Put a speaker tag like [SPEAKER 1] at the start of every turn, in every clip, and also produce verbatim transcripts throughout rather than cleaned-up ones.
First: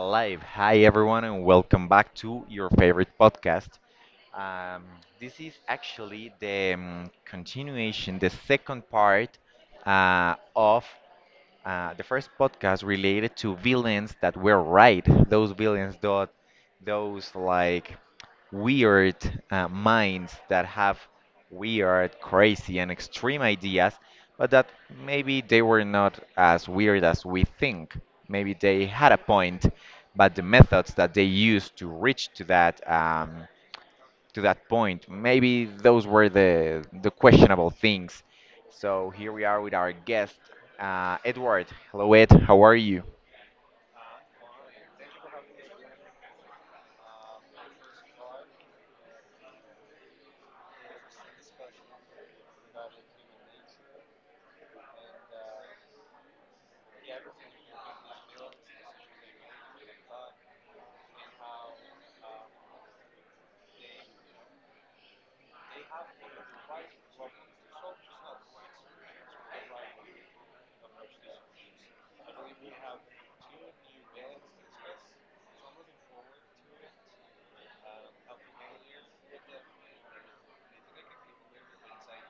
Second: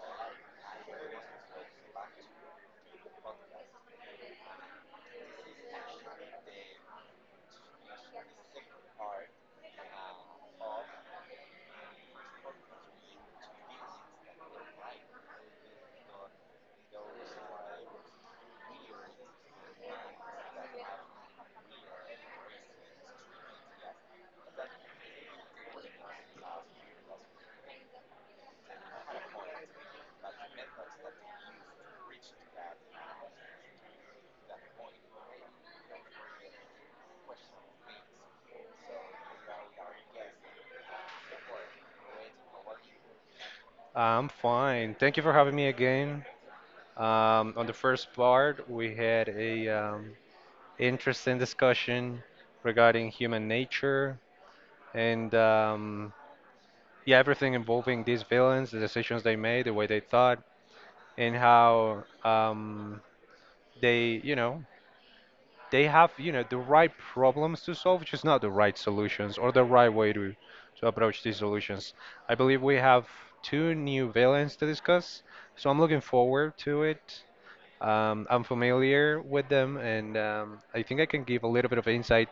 [SPEAKER 1] live. Hi, everyone, and welcome back to your favorite podcast. Um, this is actually the um, continuation, the second part uh, of uh, the first podcast related to villains that were right. Those villains, that, those like weird uh, minds that have weird, crazy, and extreme ideas, but that maybe they were not as weird as we think. Maybe they had a point, but the methods that they used to reach to that um, to that point. Maybe those were the the questionable things. So here we are with our guest, uh, Edward. Hello, Ed. How are you?
[SPEAKER 2] I'm fine. Thank you for having me again. Um, on the first part, we had a um, interesting discussion regarding human nature and um, yeah, everything involving these villains, the decisions they made, the way they thought, and how um, they, you know, they have, you know, the right problems to solve, just not the right solutions or the right way to to approach these solutions. I believe we have two new villains to discuss. So I'm looking forward to it. Um, I'm familiar with them, and um, I think I can give a little bit of insight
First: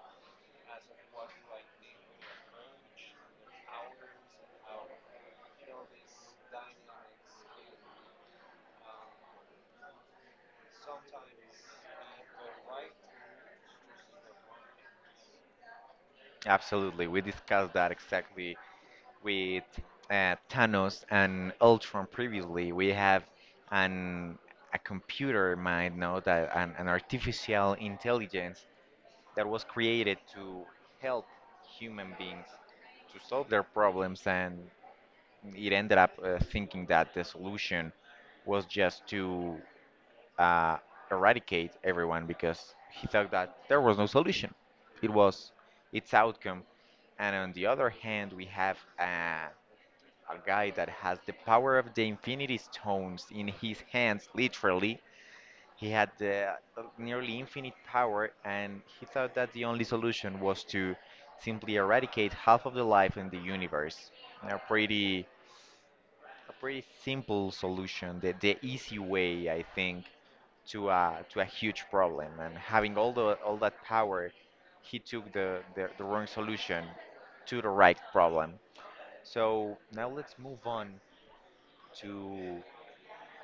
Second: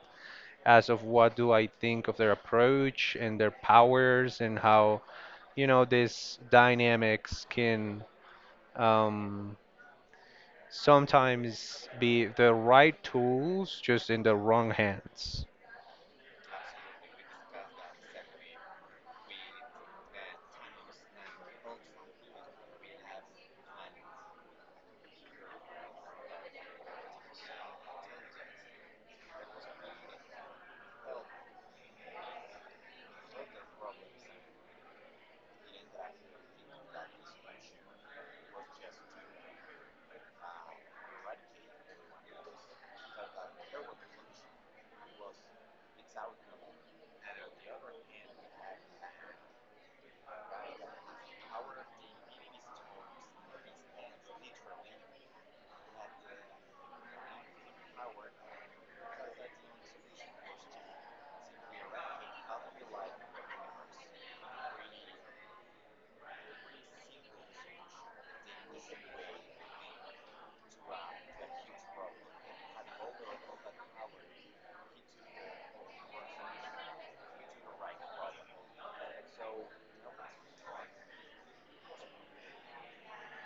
[SPEAKER 2] as of what do I think of their approach and their powers and how, you know, this dynamics can um, sometimes be the right tools just in the wrong hands.
[SPEAKER 1] Absolutely. We discussed that exactly with uh, Thanos and Ultron previously. We have an a computer mind now that an, an artificial intelligence that was created to help human beings to solve their problems, and it ended up uh, thinking that the solution was just to uh, eradicate everyone because he thought that there was no solution. It was its outcome. And on the other hand, we have a, a guy that has the power of the Infinity Stones in his hands, literally. He had the uh, nearly infinite power, and he thought that the only solution was to simply eradicate half of the life in the universe. A pretty a pretty simple solution, the, the easy way, I think, to a to a huge problem. And having all the all that power, he took the, the, the wrong solution to the right problem. So now let's move on to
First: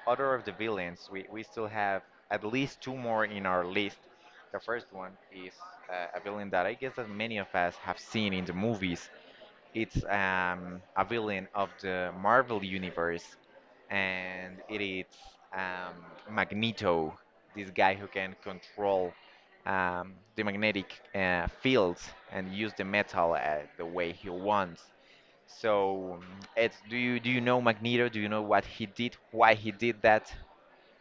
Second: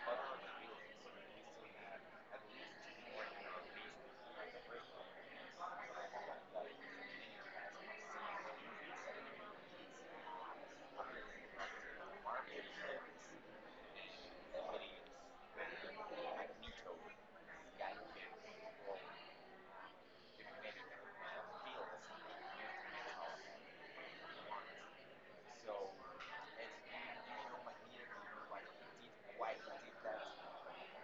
[SPEAKER 1] other of the villains. We we still have at least two more in our list. The first one is uh, a villain that I guess that many of us have seen in the movies. It's um, a villain of the Marvel Universe, and it is um, Magneto, this guy who can control um, the magnetic uh, fields and use the metal uh, the way he wants. So, um, it's, do you do you know Magneto? Do you know what he did? Why he did that?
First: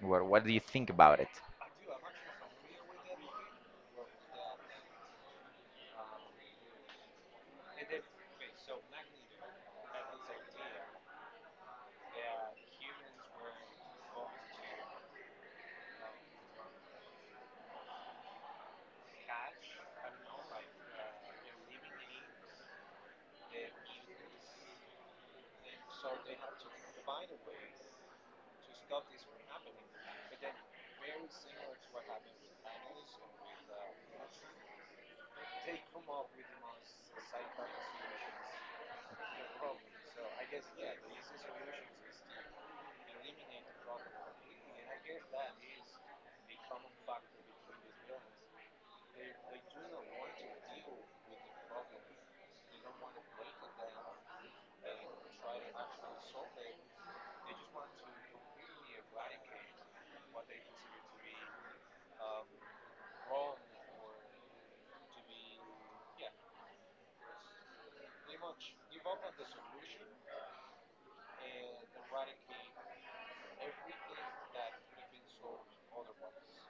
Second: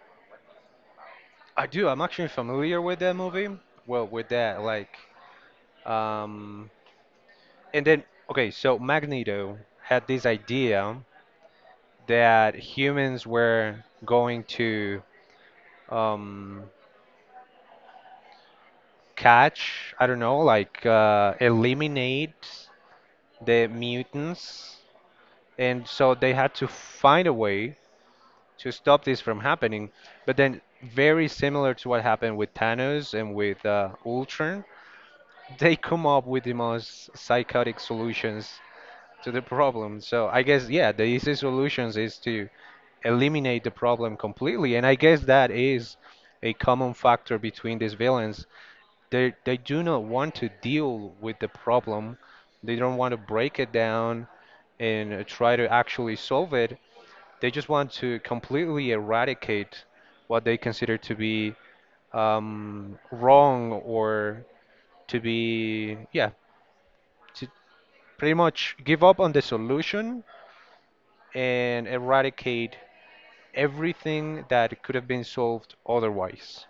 [SPEAKER 1] What what do you think about it?
[SPEAKER 2] I do. I'm actually familiar with that movie. Well, with that, like, um, and then okay, so Magneto had this idea that humans were going to um, catch, I don't know, like uh, eliminate the mutants. And so they had to find a way to stop this from happening. But then, very similar to what happened with Thanos and with uh, Ultron, they come up with the most psychotic solutions to the problem. So I guess, yeah, the easy solutions is to eliminate the problem completely. And I guess that is a common factor between these villains. They they do not want to deal with the problem. They don't want to break it down and uh, try to actually solve it. They just want to completely eradicate what they consider to be um, wrong or to be, yeah, to pretty much give up on the solution and eradicate everything that could have been solved otherwise.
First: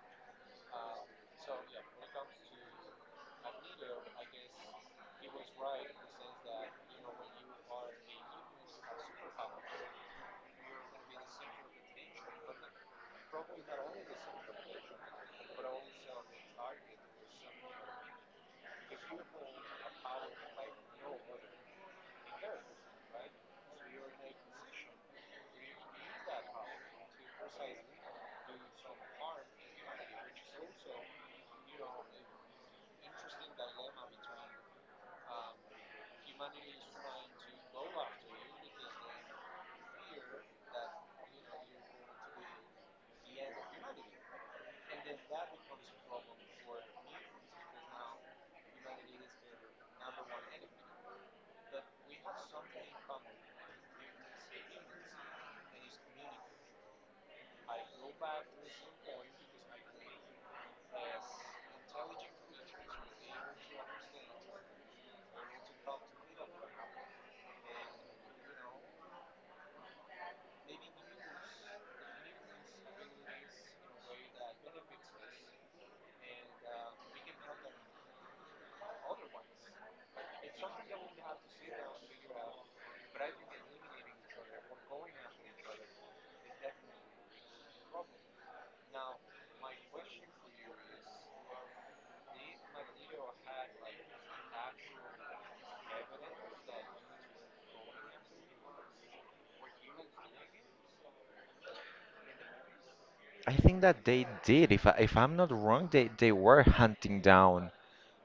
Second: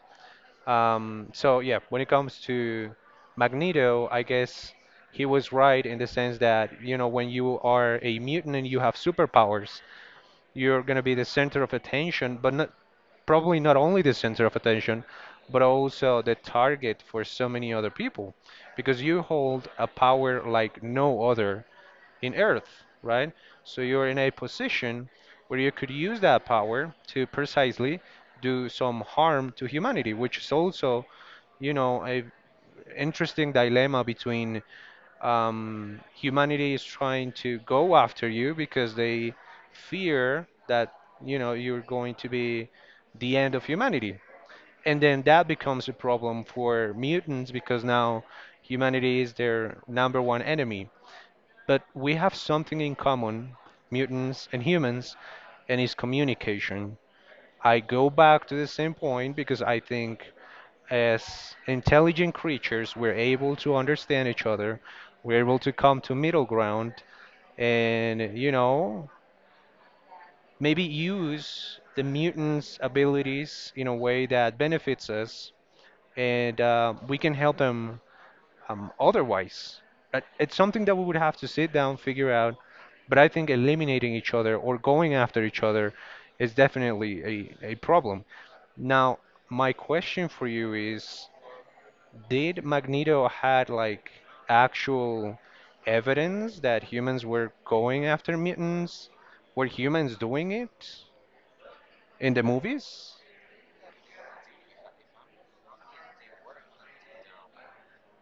[SPEAKER 2] Um, so yeah, when it comes to Magneto, I guess he was right in the sense that, you know, when you are a mutant and you have superpowers, you're going to be the center of attention, but not, probably not only the center of attention, but also the target for so many other people, because you hold a power like no other in Earth, right? So you're in a position where you could use that power to precisely do some harm to humanity, which is also you know, a interesting dilemma between um, humanity is trying to go after you because they fear that, you know, you're going to be the end of humanity. And then that becomes a problem for mutants because now humanity is their number one enemy. But we have something in common, mutants and humans, and it's communication. I go back to the same point because I think as intelligent creatures, we're able to understand each other, we're able to come to middle ground, and you know, maybe use the mutants' abilities in a way that benefits us, and uh, we can help them um, otherwise. But it's something that we would have to sit down, figure out. But I think eliminating each other or going after each other is definitely a, a problem. Now, my question for you is, did Magneto had like actual evidence that humans were going after mutants? Were humans doing it in the movies?
[SPEAKER 1] I think that they did. If I, if I'm not wrong, they they were hunting down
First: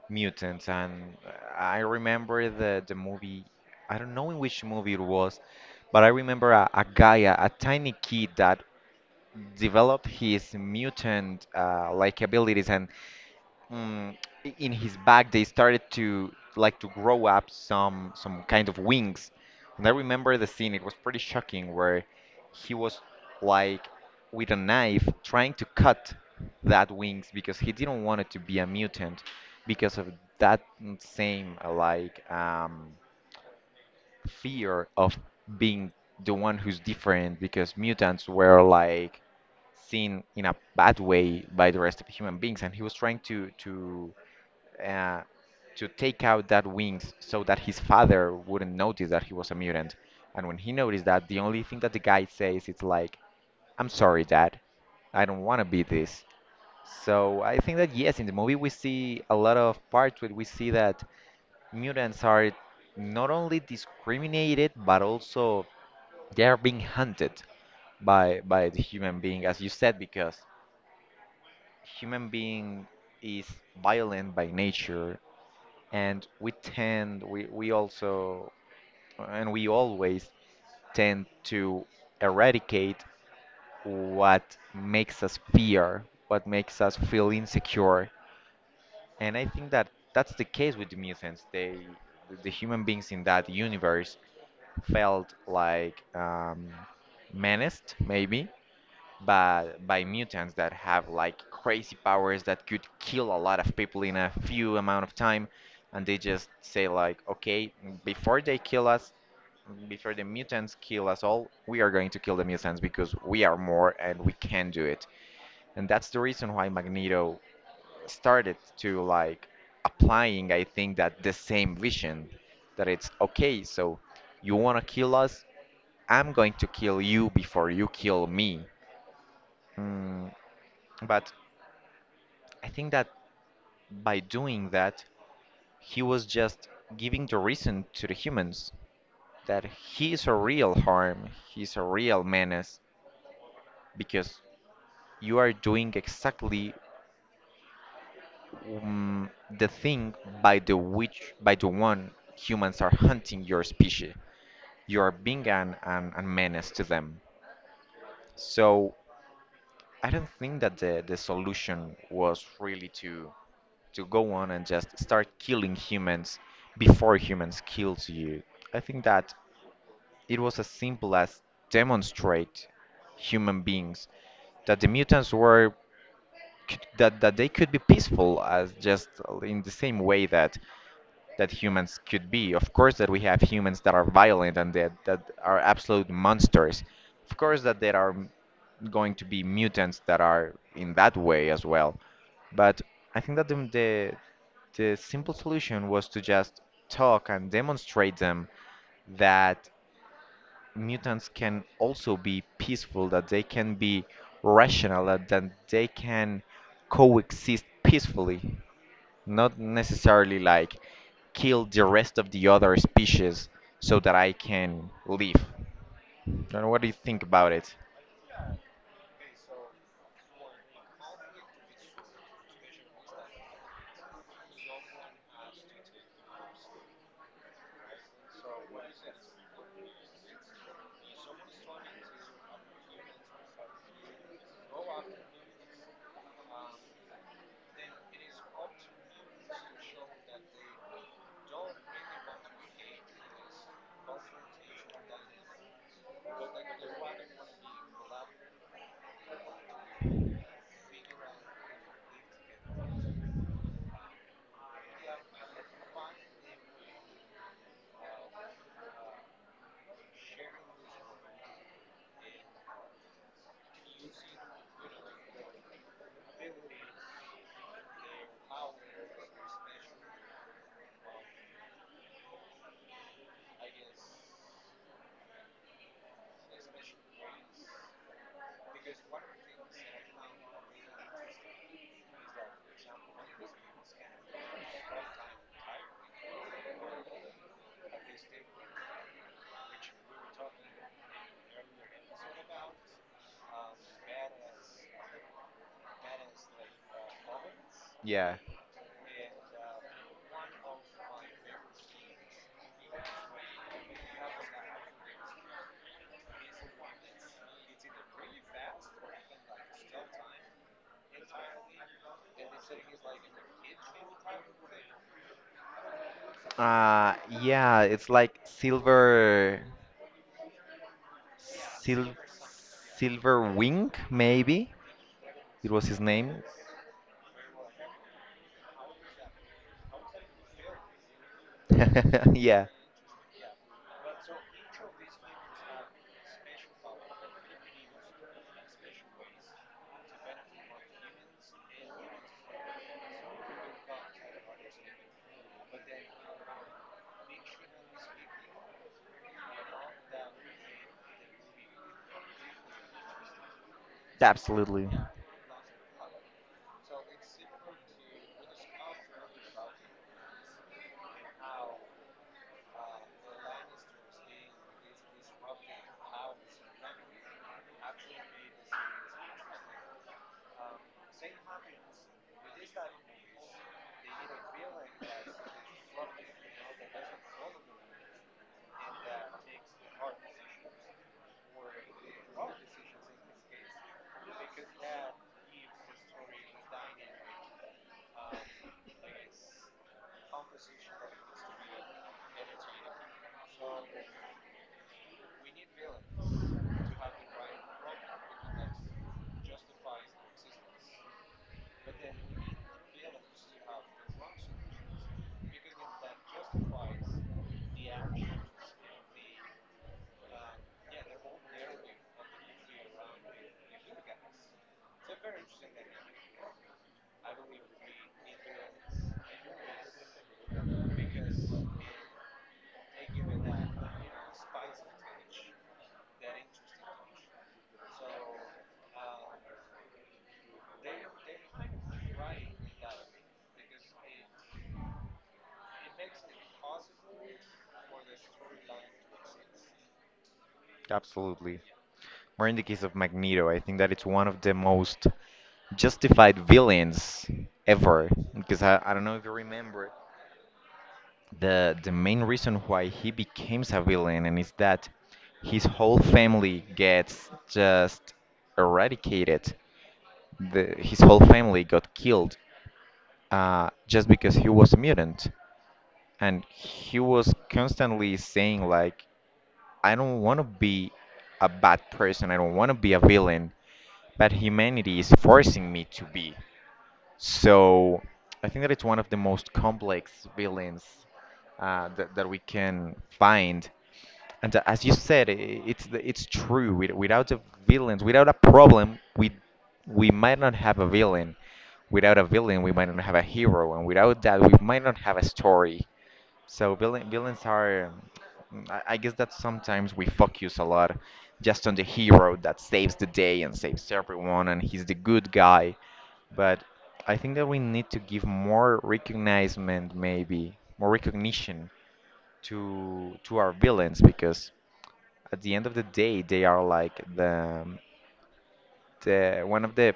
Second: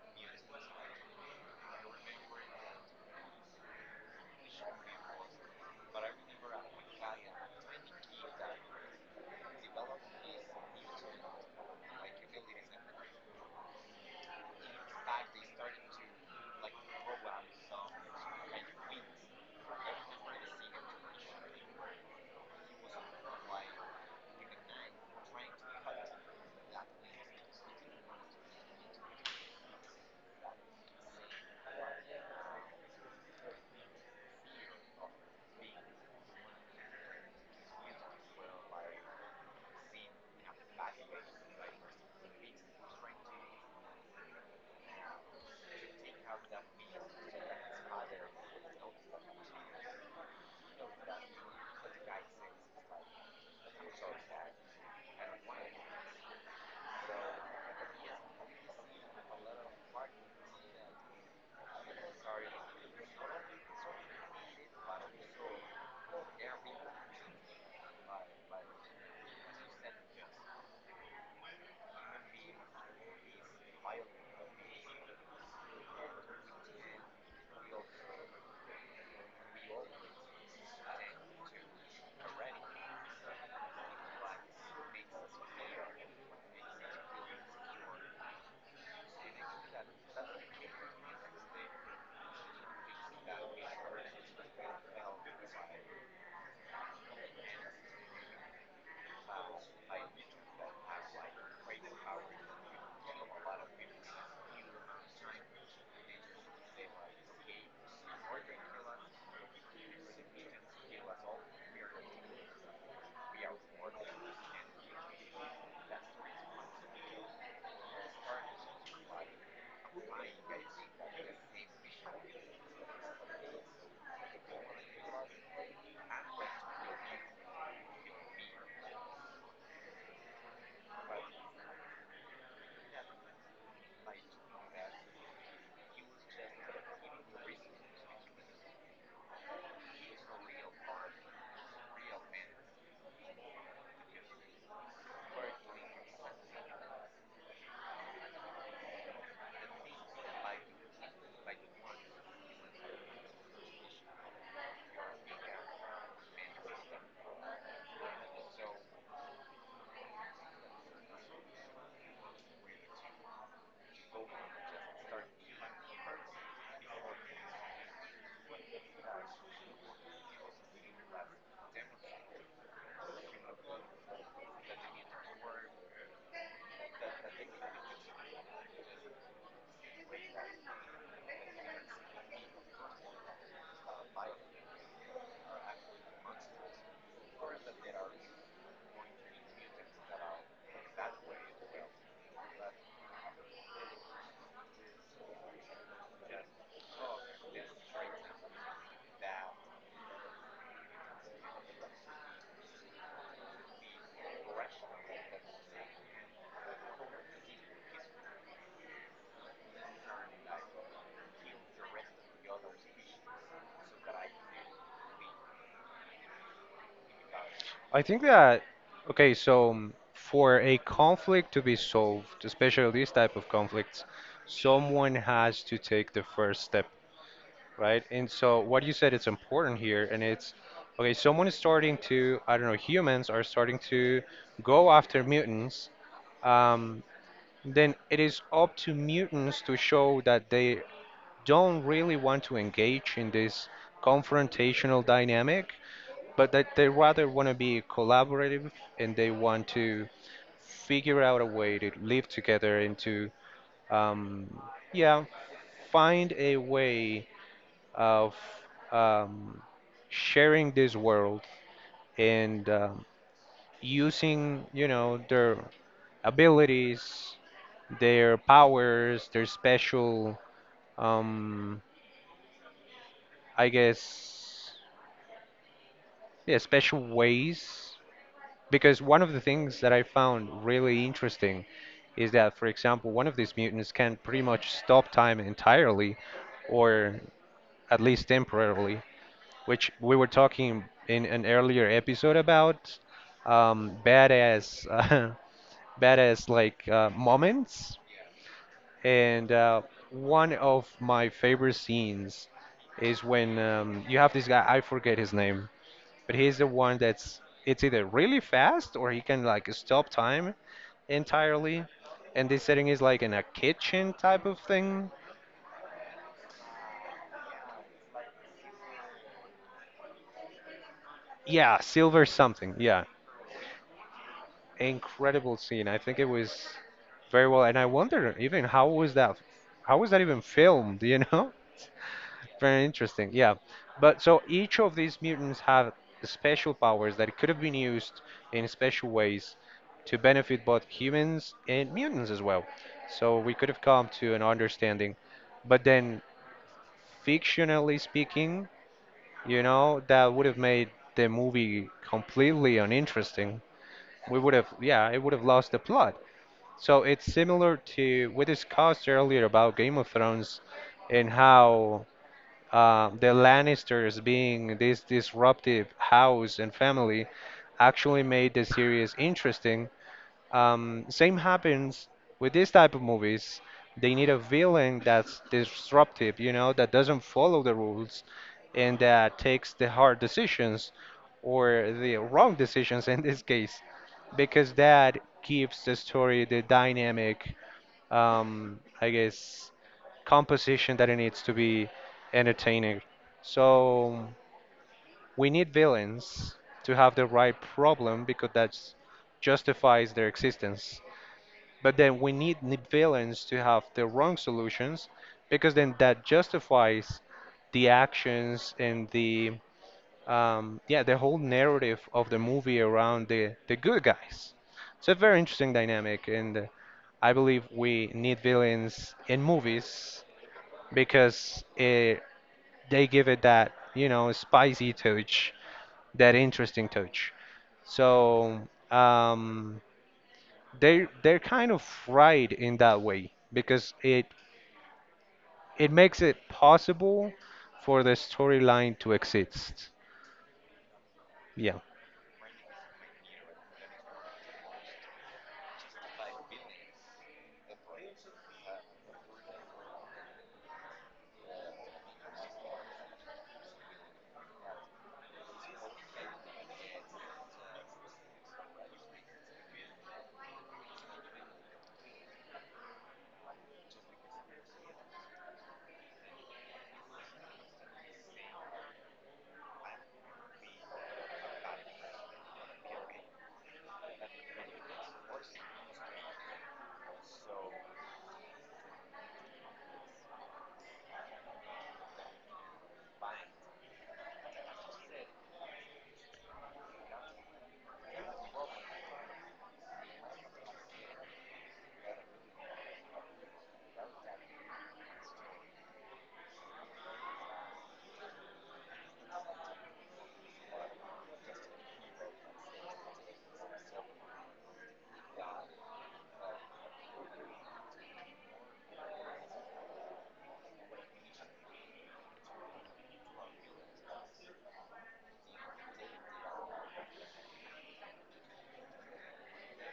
[SPEAKER 1] mutants. And I remember the the movie. I don't know in which movie it was, but I remember a, a guy, a, a tiny kid that developed his mutant uh, like abilities. And mm, i- in his back they started to like to grow up some some kind of wings, and I remember the scene. It was pretty shocking where he was like with a knife trying to cut that wings because he didn't want it to be a mutant because of that mm, same uh, like um, fear of being the one who's different, because mutants were like seen in a bad way by the rest of human beings, and he was trying to to uh, to take out that wings so that his father wouldn't notice that he was a mutant. And when he noticed that, the only thing that the guy says is like, "I'm sorry, Dad. I don't want to be this." So I think that yes, in the movie we see a lot of parts where we see that mutants are not only discriminated but also they are being hunted by by the human being, as you said, because human being is violent by nature, and we tend we, we also and we always tend to eradicate what makes us fear, what makes us feel insecure. And I think that that's the case with the mutants. They, the human beings in that universe felt like um, menaced maybe by by mutants that have like crazy powers that could kill a lot of people in a few amount of time. And they just say like, okay, before they kill us, before the mutants kill us all, we are going to kill the mutants because we are more and we can do it. And that's the reason why Magneto started to like applying, I think, that the same vision, that it's okay, so you want to kill us, I'm going to kill you before you kill me. Hmm. But I think that by doing that, he was just giving the reason to the humans that he is a real harm, he's a real menace, because you are doing exactly um, the thing by the which by the one humans are hunting your species. You are being an, an, a menace to them. So I don't think that the, the solution was really to to go on and just start killing humans before humans kills you. I think that it was as simple as demonstrate human beings that the mutants were could, that that they could be peaceful as just in the same way that that humans could be. Of course that we have humans that are violent and that that are absolute monsters. Of course that there are m- going to be mutants that are in that way as well. But I think that the the, the simple solution was to just talk and demonstrate them that mutants can also be peaceful, that they can be rational, that, that they can coexist peacefully, not necessarily like kill the rest of the other species so that I can live. And what do you think about it?
[SPEAKER 2] I think that okay, so um, for a conflict to be solved, especially these type of conflicts, someone has to take the first step, right? And so what you said is important here, and it's okay. Someone is starting to, I don't know, humans are starting to go after mutants. Um, then it is up to mutants to show that they don't really want to engage in this confrontational dynamic, but that they rather want to be collaborative and they want to figure out a way to live together and to, um, yeah, find a way of um, sharing this world and um, using, you know, their abilities their powers, their special um, I guess, yeah, special ways. Because one of the things that I found really interesting is that, for example, one of these mutants can pretty much stop time entirely, or at least temporarily, which we were talking in an earlier episode about um, badass, uh, badass like uh, moments.
[SPEAKER 1] Yeah.
[SPEAKER 2] And uh, one of my favorite scenes is when um, you have this guy, I forget his name, but he's the one that's it's either really fast or he can like stop time entirely. And this setting is like in a kitchen type of thing.
[SPEAKER 1] Uh yeah, it's like silver.
[SPEAKER 2] Yeah,
[SPEAKER 1] sil
[SPEAKER 2] silver something. Yeah,
[SPEAKER 1] Silver wing maybe.
[SPEAKER 2] incredible
[SPEAKER 1] It was
[SPEAKER 2] scene. I
[SPEAKER 1] his
[SPEAKER 2] think it
[SPEAKER 1] name.
[SPEAKER 2] was very well, and I wonder even how was that, how was that even filmed? You know?
[SPEAKER 1] yeah,
[SPEAKER 2] Very interesting, yeah. But so each of these mutants have special powers that could have been used in special ways to benefit both humans and mutants as well. So we could have come to an understanding. But then, fictionally speaking, you know, that would have made the movie completely uninteresting. We would have,
[SPEAKER 1] absolutely.
[SPEAKER 2] yeah, it would have lost the plot. So it's similar to we discussed earlier about Game of Thrones and how uh, the Lannisters being this disruptive house and family actually made the series interesting. Um, same happens with this type of movies. They need a villain that's disruptive, you know, that doesn't follow the rules and that takes the hard decisions or the wrong decisions in this case, because that gives the story the dynamic um, I guess, composition that it needs to be entertaining. So we need villains to have the right problem because that justifies their existence. But then we need n- villains to have the wrong solutions because then that justifies the actions and the um, yeah, the whole narrative of the movie around the, the good guys. It's a very interesting dynamic, and uh, I believe we need villains in movies because eh, they give it that, you know, spicy touch, that interesting touch. So um, they they're kind of right in that way because it it makes it possible for the storyline to exist.
[SPEAKER 1] Absolutely.
[SPEAKER 2] Yeah,
[SPEAKER 1] Or in the case of Magneto, I think that it's one of the most justified villains ever. Because I, I don't know if you remember the the main reason why he becomes a villain, and is that his whole family gets just eradicated. The, his whole family got killed uh, just because he was a mutant, and he was constantly saying like, "I don't want to be a bad person. I don't want to be a villain, but humanity is forcing me to be." So I think that it's one of the most complex villains uh, that, that we can find. And uh, as you said, i- it's the- it's true. With- Without the villains, without a problem, we we might not have a villain. Without a villain, we might not have a hero, and without that, we might not have a story. So villain, villains are. mm, I I guess that sometimes we focus a lot just on the hero that saves the day and saves everyone, and he's the good guy. But I think that we need to give more recognition, maybe more recognition to to our villains, because at the end of the day, they are like the the one of the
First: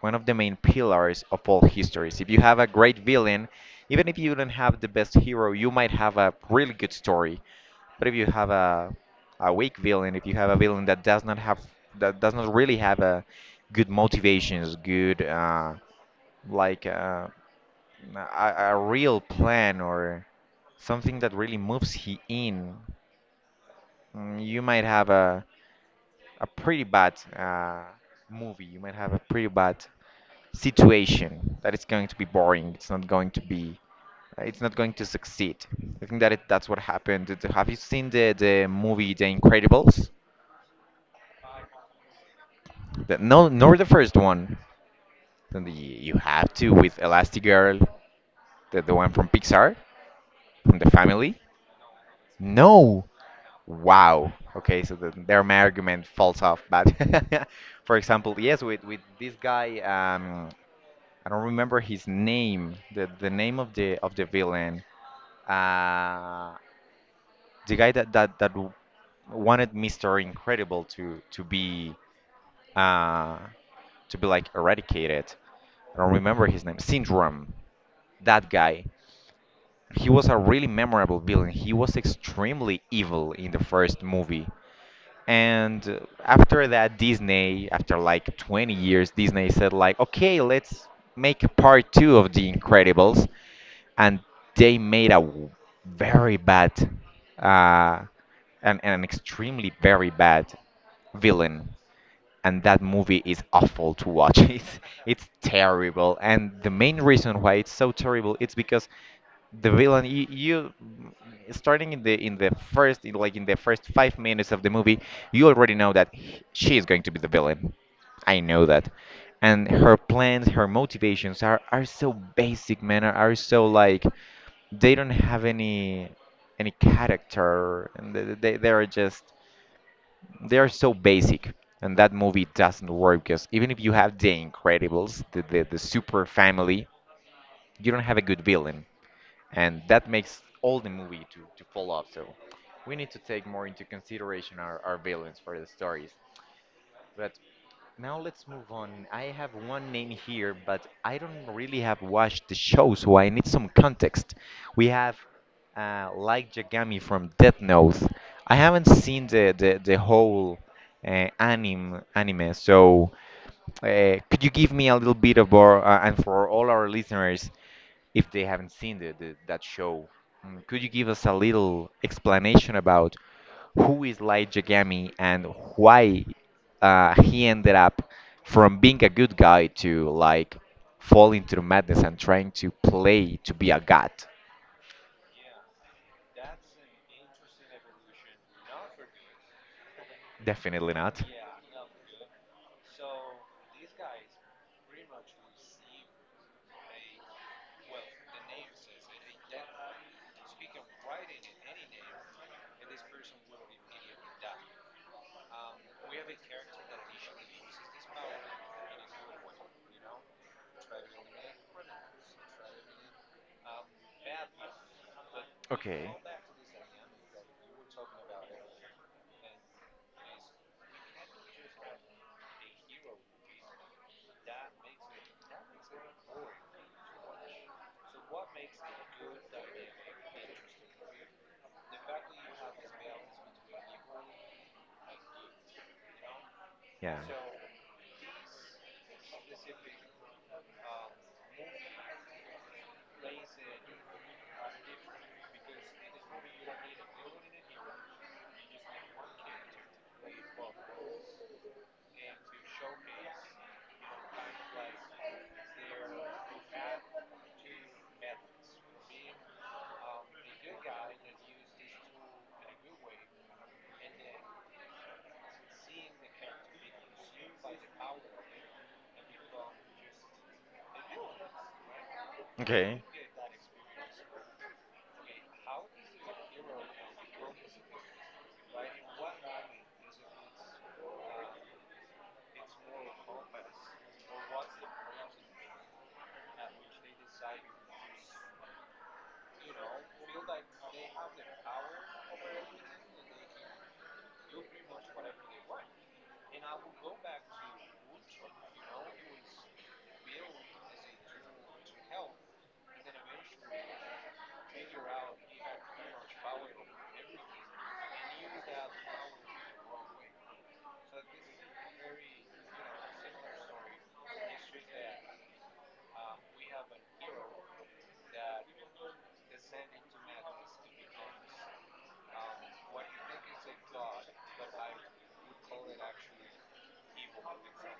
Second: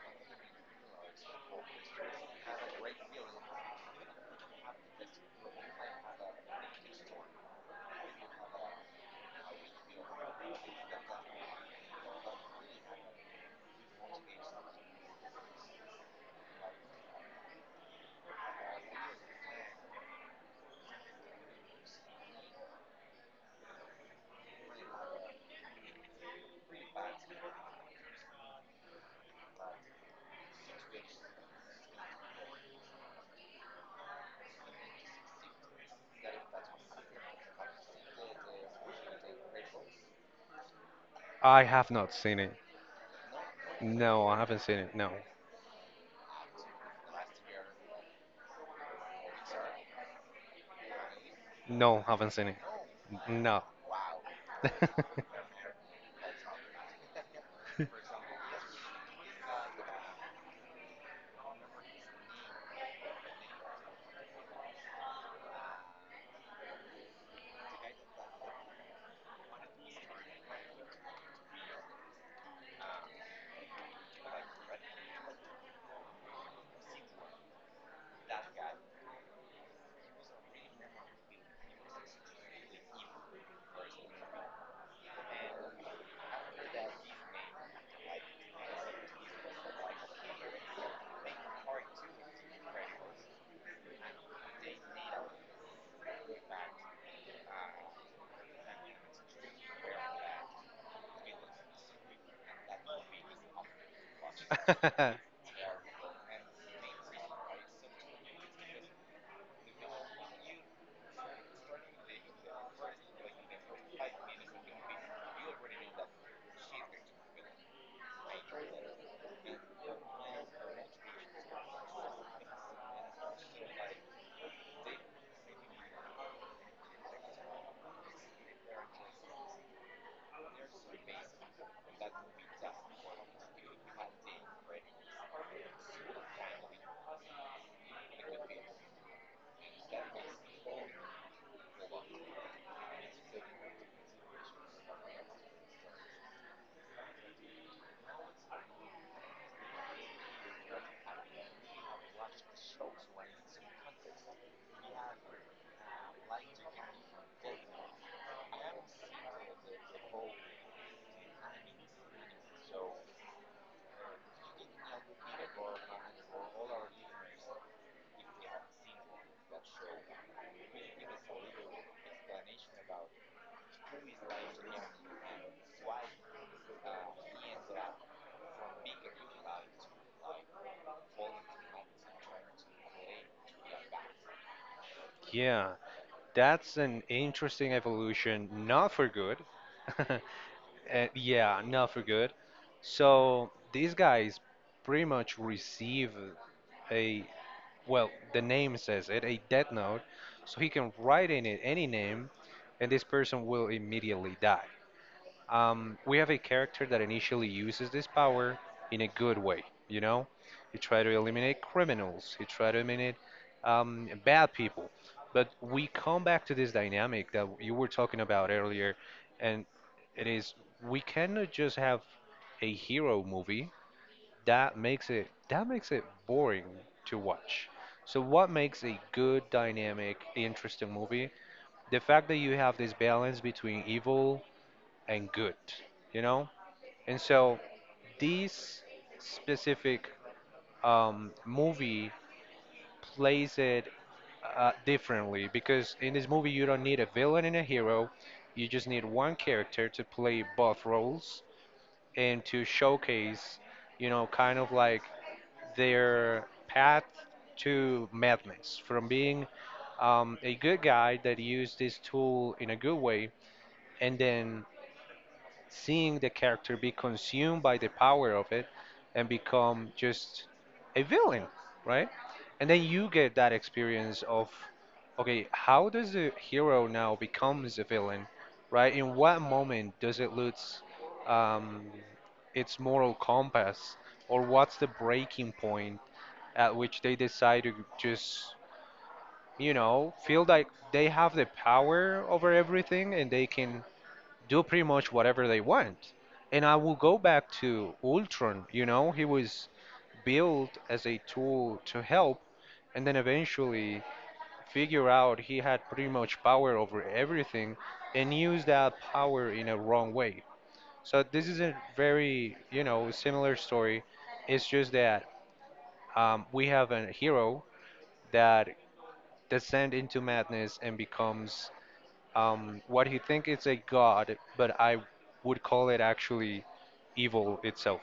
[SPEAKER 1] one of the main pillars of all histories. If you have a great villain, even if you don't have the best hero, you might have a really good story. But if you have a a weak villain, if you have a villain that does not have that does not really have a good motivations, good uh, like uh, a, a real plan or something that really moves he in, mm, you might have a a pretty bad uh, movie. You might have a pretty bad situation that it's going to be boring. It's not going to be. uh, It's not going to succeed. I think that it, that's what happened. Did- Have you seen the, the movie The Incredibles?
[SPEAKER 2] I have not seen it.
[SPEAKER 1] The, no, nor the first
[SPEAKER 2] No, I
[SPEAKER 1] one.
[SPEAKER 2] haven't seen it. No,
[SPEAKER 1] Then the, you have to, with Elastigirl, the, the one from Pixar, from the family.
[SPEAKER 2] no, haven't seen it.
[SPEAKER 1] No.
[SPEAKER 2] No.
[SPEAKER 1] Wow. Okay, so the, their my argument falls off. But for example, yes, with with this guy. Um, I don't remember his name, the the name of the of the villain. Uh, the guy that that that w- wanted Mister Incredible to to be uh to be like eradicated. I don't remember his name. Syndrome. That guy. He was a really memorable villain. He was extremely evil in the first movie. And uh, after that, Disney, after like twenty years, Disney said like, okay, let's make a part two of The Incredibles. And they made a w- very bad uh, and, and an extremely very bad villain, and that movie is awful to watch. It's it's terrible, and the main reason why it's so terrible it's because the villain you, you starting in the in the first in like in the first five minutes of the movie, you already know that he- she is going to be the villain. I know that, and her plans, her motivations are are so basic, man. Are are so like they don't have any any character, and they they they are just they are so basic, and that movie doesn't work, because even if you have the incredibles the, the, the super family, you don't have a good villain, and that makes all the movie to, to fall off. So we need to take more into consideration our, our villains for the stories. But now let's move on. I have one name here, but I don't really have watched the show, so I need some context. We have uh, Light Yagami from Death Note. I haven't seen the the, the whole uh, anime anime, so uh, could you give me a little bit of our, uh, and for all our listeners, if they haven't seen the, the that show. Mm, Could you give us a little explanation about who is Light Yagami and why uh, he ended up from being a good guy to like falling into madness and trying to play to be a god?
[SPEAKER 2] Yeah, that's an interesting evolution, not for good.
[SPEAKER 1] Definitely
[SPEAKER 2] Uh,
[SPEAKER 1] not.
[SPEAKER 2] yeah, not for good. So these guys pretty much receive a, well, the name says it, a death note, so he can write in it any name, and this person will immediately die. um, we have a character that initially uses this power in a good way. You know, he try to eliminate criminals, he try to eliminate um, bad people. But we
[SPEAKER 1] Okay.
[SPEAKER 2] come back to this dynamic that you were talking about earlier, and it is we cannot just have a hero movie that makes it that makes it boring to watch. So what makes a good, dynamic, interesting movie? The fact that you have this balance between evil and good, you know?
[SPEAKER 1] Yeah.
[SPEAKER 2] And so this specific um, movie plays it uh, differently because in this movie you don't need a villain and a hero. You just need one character to play both roles and to showcase, you know, kind of like their path to madness from being um, a good guy that used this tool in a good way and then seeing the character be consumed by the power of it and become just a villain, right? And then
[SPEAKER 1] Okay.
[SPEAKER 2] you get that experience of, okay, how does the hero now becomes a villain, right? In what moment does it lose um, its moral compass, or what's the breaking point at which they decide to just, you know, feel like they have the power over everything and they can do pretty much whatever they want. And I will go back to Ultron, you know, he was built as a tool to help and then eventually figure out he had pretty much power over everything and use that power in a wrong way. So this is a very, you know, similar story. It's just that um, we have a hero that descends into madness and becomes um, what you think is a god, but I would call it actually evil itself.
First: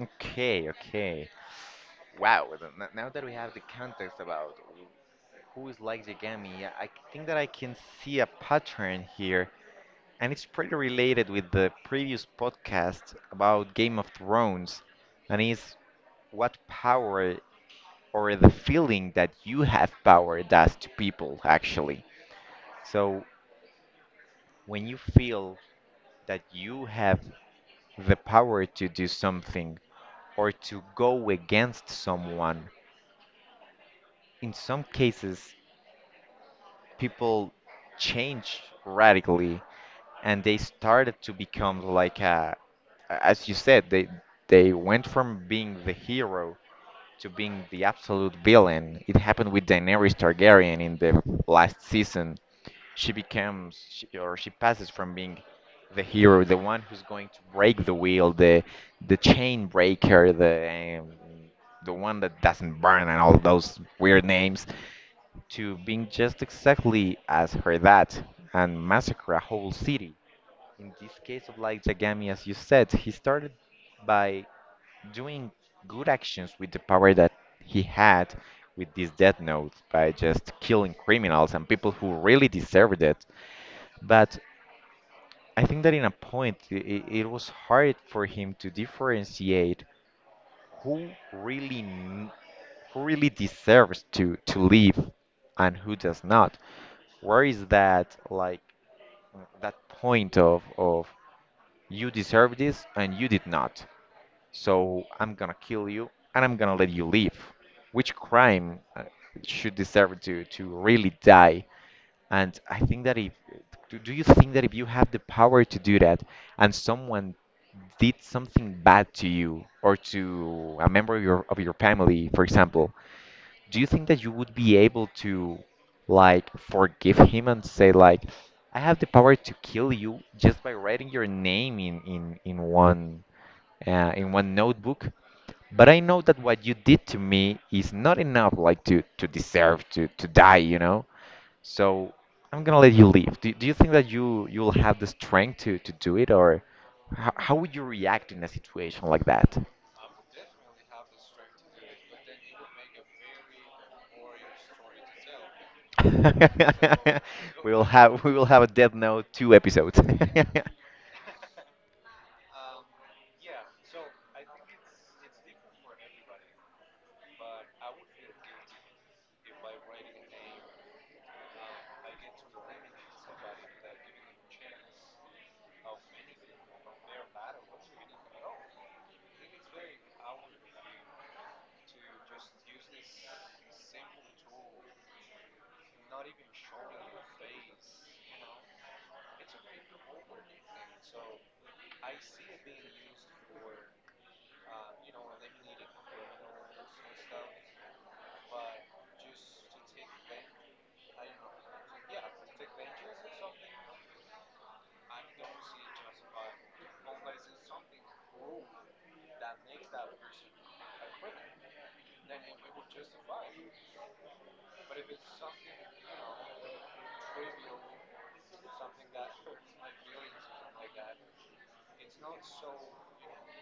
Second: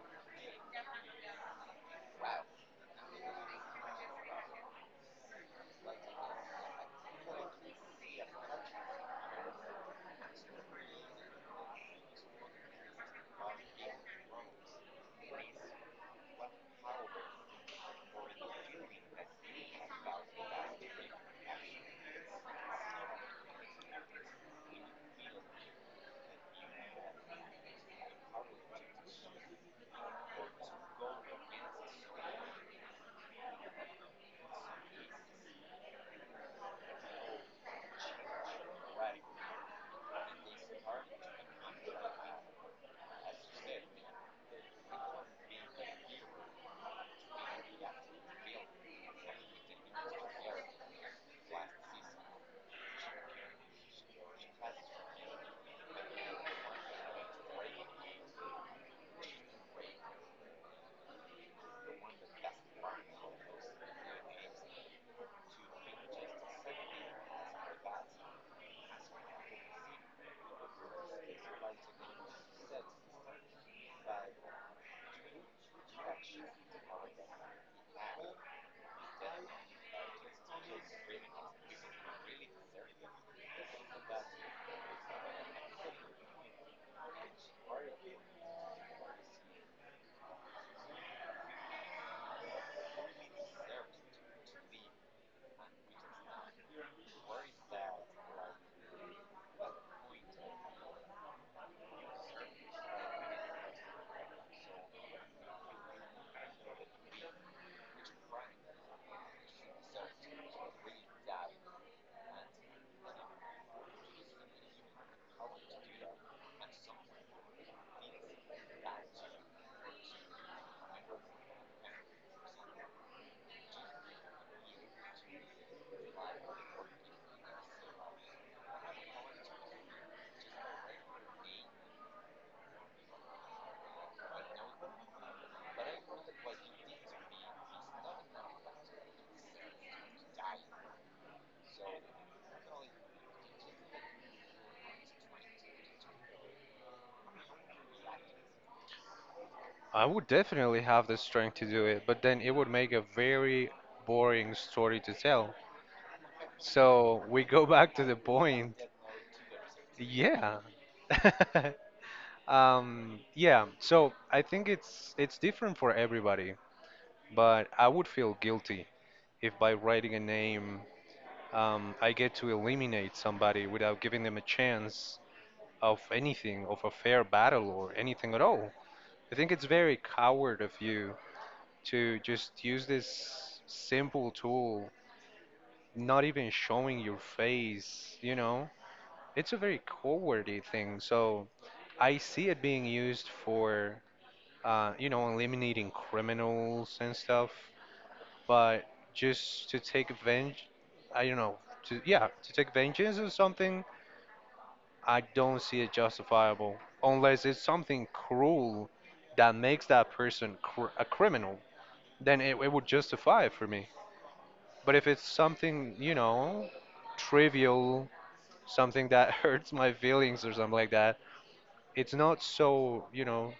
[SPEAKER 1] Okay, okay. Wow, th- n- now that we have the context about who is like Yagami, I I think that I can see a pattern here, and it's pretty related with the previous podcast about Game of Thrones, and is what power or the feeling that you have power does to people, actually. So when you feel that you have the power to do something or to go against someone, in some cases, people change radically and they started to become like a, as you said, they they went from being the hero to being the absolute villain. It happened with Daenerys Targaryen in the last season. She becomes she, or she passes from being the hero, the one who's going to break the wheel, the the chain breaker, the um, the one that doesn't burn and all those weird names to being just exactly as her dad and massacre a whole city. In this case of like Jagami, as you said, he started by doing good actions with the power that he had with this Death Note by just killing criminals and people who really deserved it. But I think that in a point, it, it was hard for him to differentiate who really n- who really deserves to to live and who does not. Where is that like that point of of you deserve this and you did not. So I'm gonna kill you and I'm gonna let you live. Which crime uh, should deserve to to really die? And I think that if do, do you think that if you have the power to do that and someone did something bad to you or to a member of your of your family, for example, do you think that you would be able to like forgive him and say like I have the power to kill you just by writing your name in in in one uh, in one notebook but I know that what you did to me is not enough like to to deserve to to die you know so I'm gonna let you leave do, do you think that you you'll have the strength to to do it or how, how would you react in a situation like that.
[SPEAKER 2] I would definitely have the strength to do it, but then it would make a very boring story to tell. So we go
[SPEAKER 1] we will
[SPEAKER 2] back to the
[SPEAKER 1] have we will have a
[SPEAKER 2] point.
[SPEAKER 1] Death Note two episodes.
[SPEAKER 2] Yeah. Um, yeah, so I think it's it's different for everybody, but I would feel guilty if by writing a name, um, I get to eliminate somebody without giving them a chance of anything, of a fair battle or anything at all. I think it's very coward of you to just use this simple tool, not even showing your face, you know? It's a very cowardly thing. So I see it being used for, uh, you know, eliminating criminals and stuff, but just to take vengeance, I don't know, to, yeah, to take vengeance or something, I don't see it justifiable unless it's something cruel that makes that person cr- a criminal. Then it, it would justify it for me. But if it's something, you know, trivial, something that hurts my feelings or something like that, it's not so, you know,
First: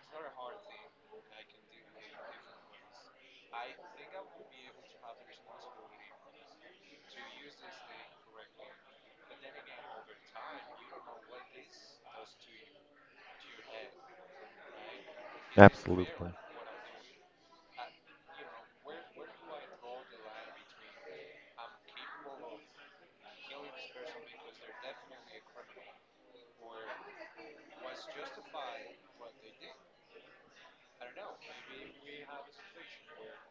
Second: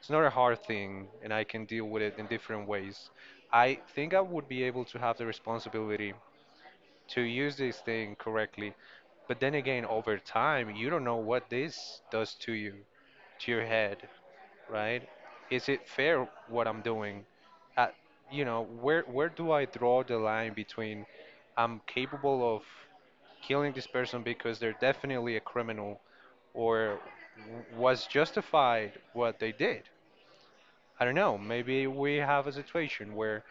[SPEAKER 2] it's not a hard thing and I can deal with it in different ways. I think I would be able to have the responsibility to use this thing correctly. But then again, over time, you don't know what this does to you, to your head, right? Is it fair
[SPEAKER 1] Absolutely.
[SPEAKER 2] what I'm doing? Uh, you know, where where do I draw the line between I'm capable of killing this person because they're definitely a criminal or w- was justified what they did? I don't know. Maybe we have a situation where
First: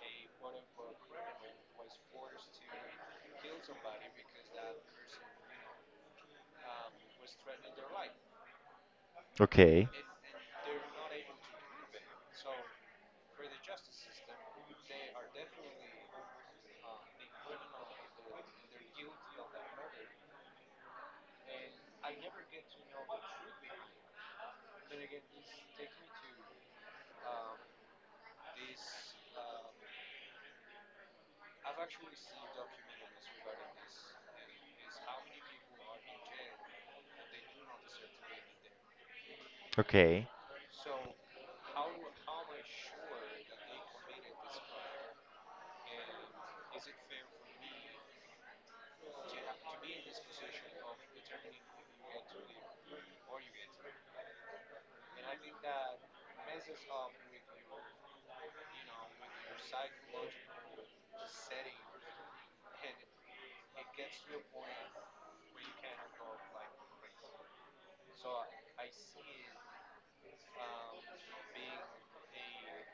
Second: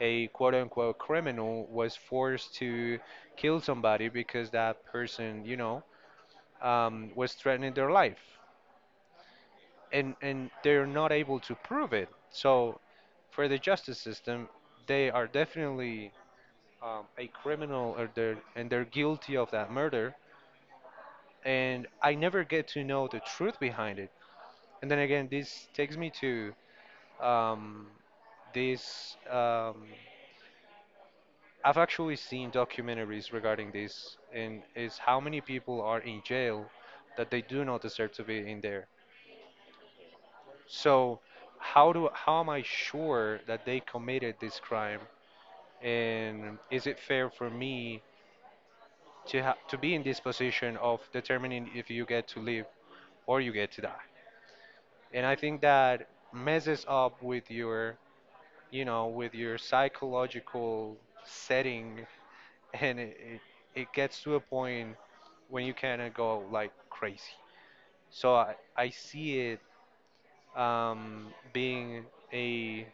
[SPEAKER 2] a quote unquote criminal was forced to kill somebody because that person, you know, um, was threatening their life,
[SPEAKER 1] Okay.
[SPEAKER 2] and and they're not able to prove it. So, for the justice system, they are definitely um, a criminal, or they're and they're guilty of that murder. And I never get to know the truth behind it. And then again, this takes me to um, this. Um, I've actually seen documentaries regarding this, and is how many people are in jail that they do not deserve to be in there.
[SPEAKER 1] Okay.
[SPEAKER 2] So how do how am I sure that they committed this crime? And is it fair for me to ha- to be in this position of determining if you get to live or you get to die? And I think that messes up with your you know with your psychological setting, and it, it, it gets to a point when you kind of go like crazy. So I, I see it um, being a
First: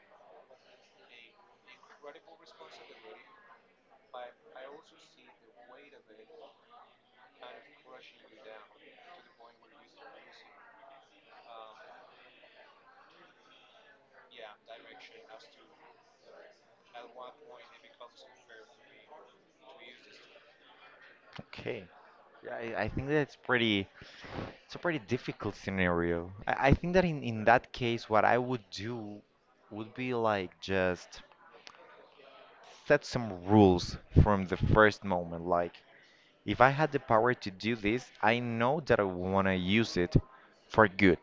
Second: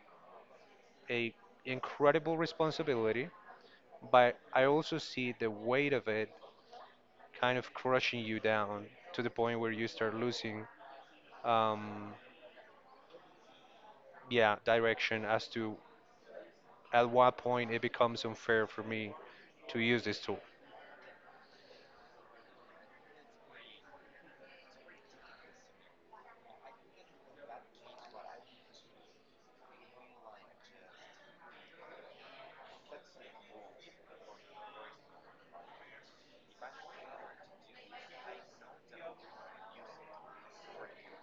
[SPEAKER 2] a incredible responsibility, but I also see the weight of it kind of crushing you down to the point where you start losing, um, yeah, direction as to at what point it becomes unfair for me to use this tool.
[SPEAKER 1] Okay. Yeah, I, I think that it's pretty it's a pretty difficult scenario. I, I think that in, in that case what I would do would be like just set some rules from the first moment. Like if I had the power to do this, I know that I want to use it for good.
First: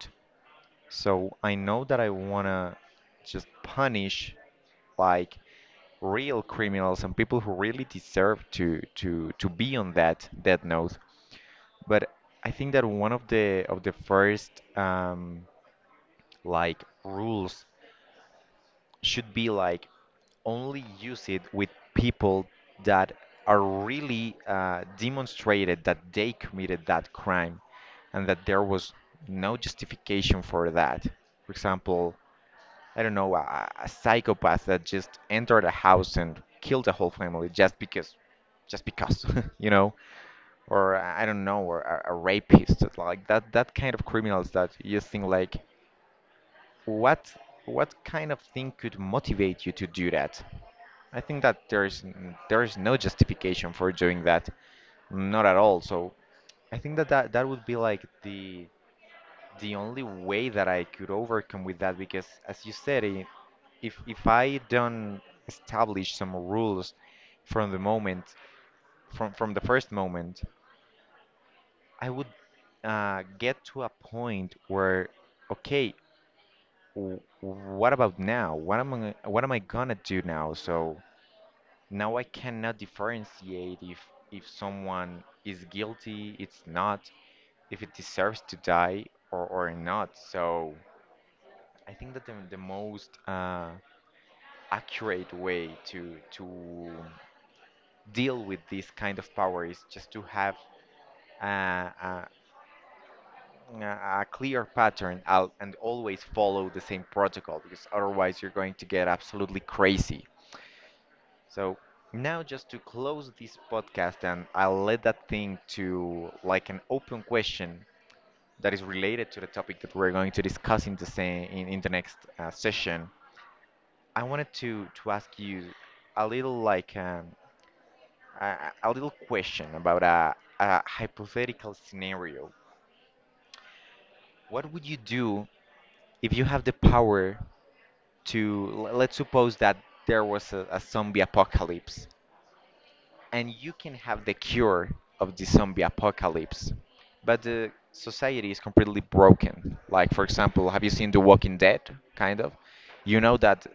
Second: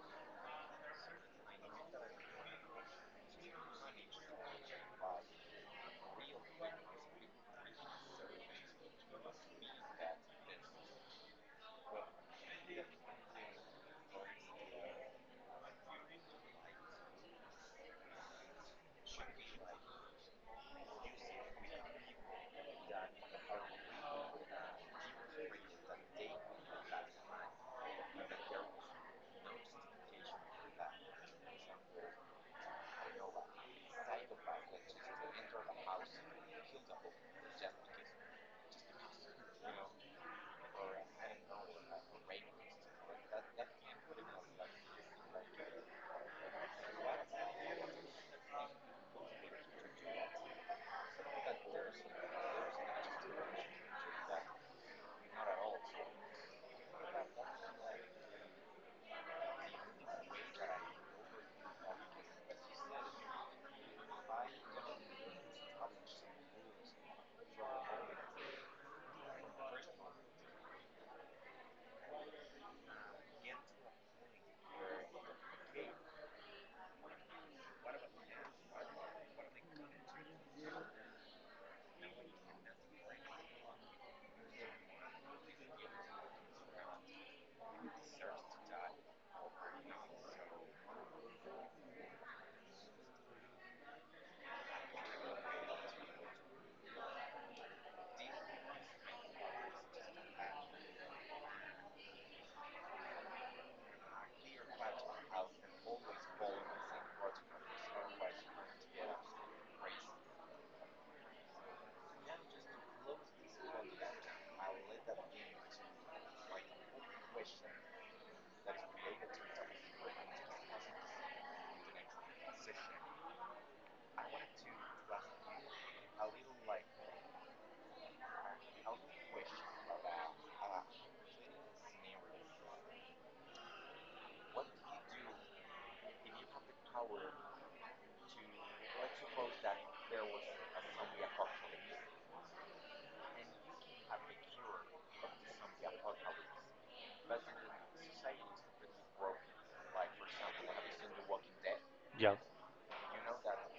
[SPEAKER 1] So I know that I want to just punish like real criminals and people who really deserve to to to be on that death note. But I think that one of the of the first um, like rules should be like only use it with people that are really uh, demonstrated that they committed that crime and that there was no justification for that. For example, I don't know, a, a psychopath that just entered a house and killed a whole family just because, just because, you know, or uh, I don't know, or a, a rapist, it's like that, that kind of criminals that you think like, what, what kind of thing could motivate you to do that? I think that there is n- there is no justification for doing that, not at all. So I think that that, that would be like the the only way that I could overcome with that because as you said, i- if if I don't establish some rules from the moment from from the first moment, I would uh, get to a point where okay, w- what about now? What am I what am I gonna do now? So now I cannot differentiate if if someone is guilty, it's not, if it deserves to die or or not. So I think that the, the most uh, accurate way to to deal with this kind of power is just to have uh, a, a a clear pattern out and always follow the same protocol because otherwise you're going to get absolutely crazy. So now just to close this podcast and I'll let that thing to like an open question that is related to the topic that we're going to discuss in the same in, in the next uh, session. I wanted to to ask you a little like um, a, a little question about a, a hypothetical scenario. What would you do if you have the power to l- let's suppose that there was a, a zombie apocalypse and you can have the cure of the zombie apocalypse, but the society is completely broken. Like, for example, have you seen The Walking Dead?
[SPEAKER 2] Yeah,
[SPEAKER 1] Kind of. You know that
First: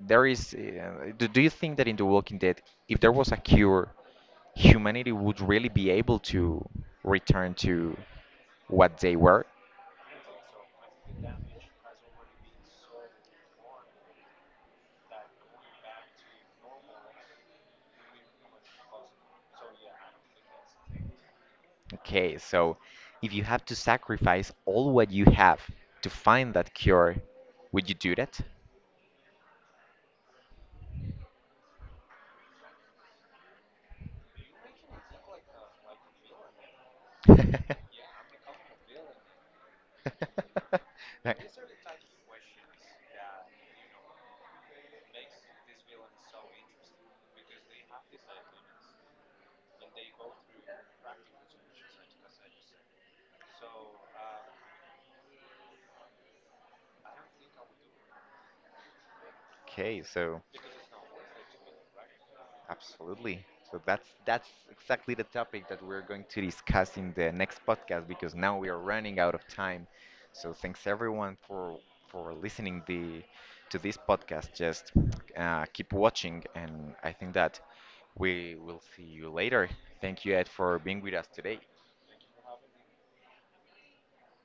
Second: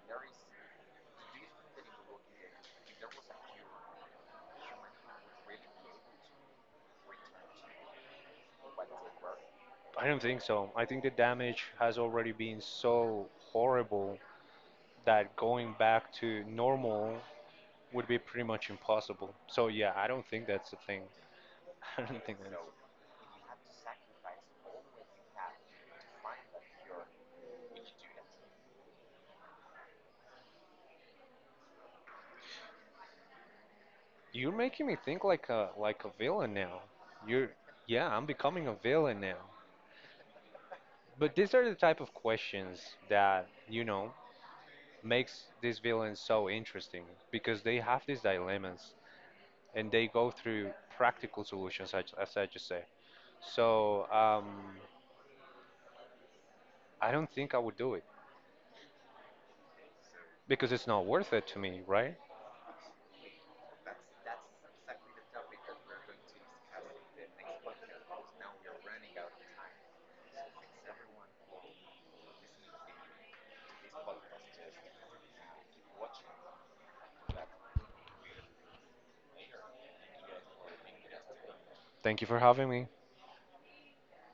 [SPEAKER 1] there is. Uh, do, do you think that in The Walking Dead, if there was a cure, humanity would really be able to return to what they were?
[SPEAKER 2] I don't think so. I think the damage has already been so horrible that going back to normal would be pretty much impossible. So yeah, I don't think that's the thing. I don't
[SPEAKER 1] Okay,
[SPEAKER 2] think that.
[SPEAKER 1] so if you have to sacrifice all what you have to find that cure, would you do that?
[SPEAKER 2] You're making me think like a like a villain now. You're yeah, I'm becoming a villain now. But
[SPEAKER 1] Like,
[SPEAKER 2] these are the type of questions that, you know, makes these villains so interesting because they have these dilemmas and they go through practical solutions as, as I just said. So, um I don't think I would do it
[SPEAKER 1] okay, so
[SPEAKER 2] because it's not worth it to me, right?
[SPEAKER 1] absolutely. So that's that's exactly the topic that we're going to discuss in the next podcast because now we are running out of time. So thanks everyone for for listening the to this podcast. Just uh, keep watching, and I think that we will see you later. Thank you, Ed, for being with us today.
[SPEAKER 2] Thank you for having me.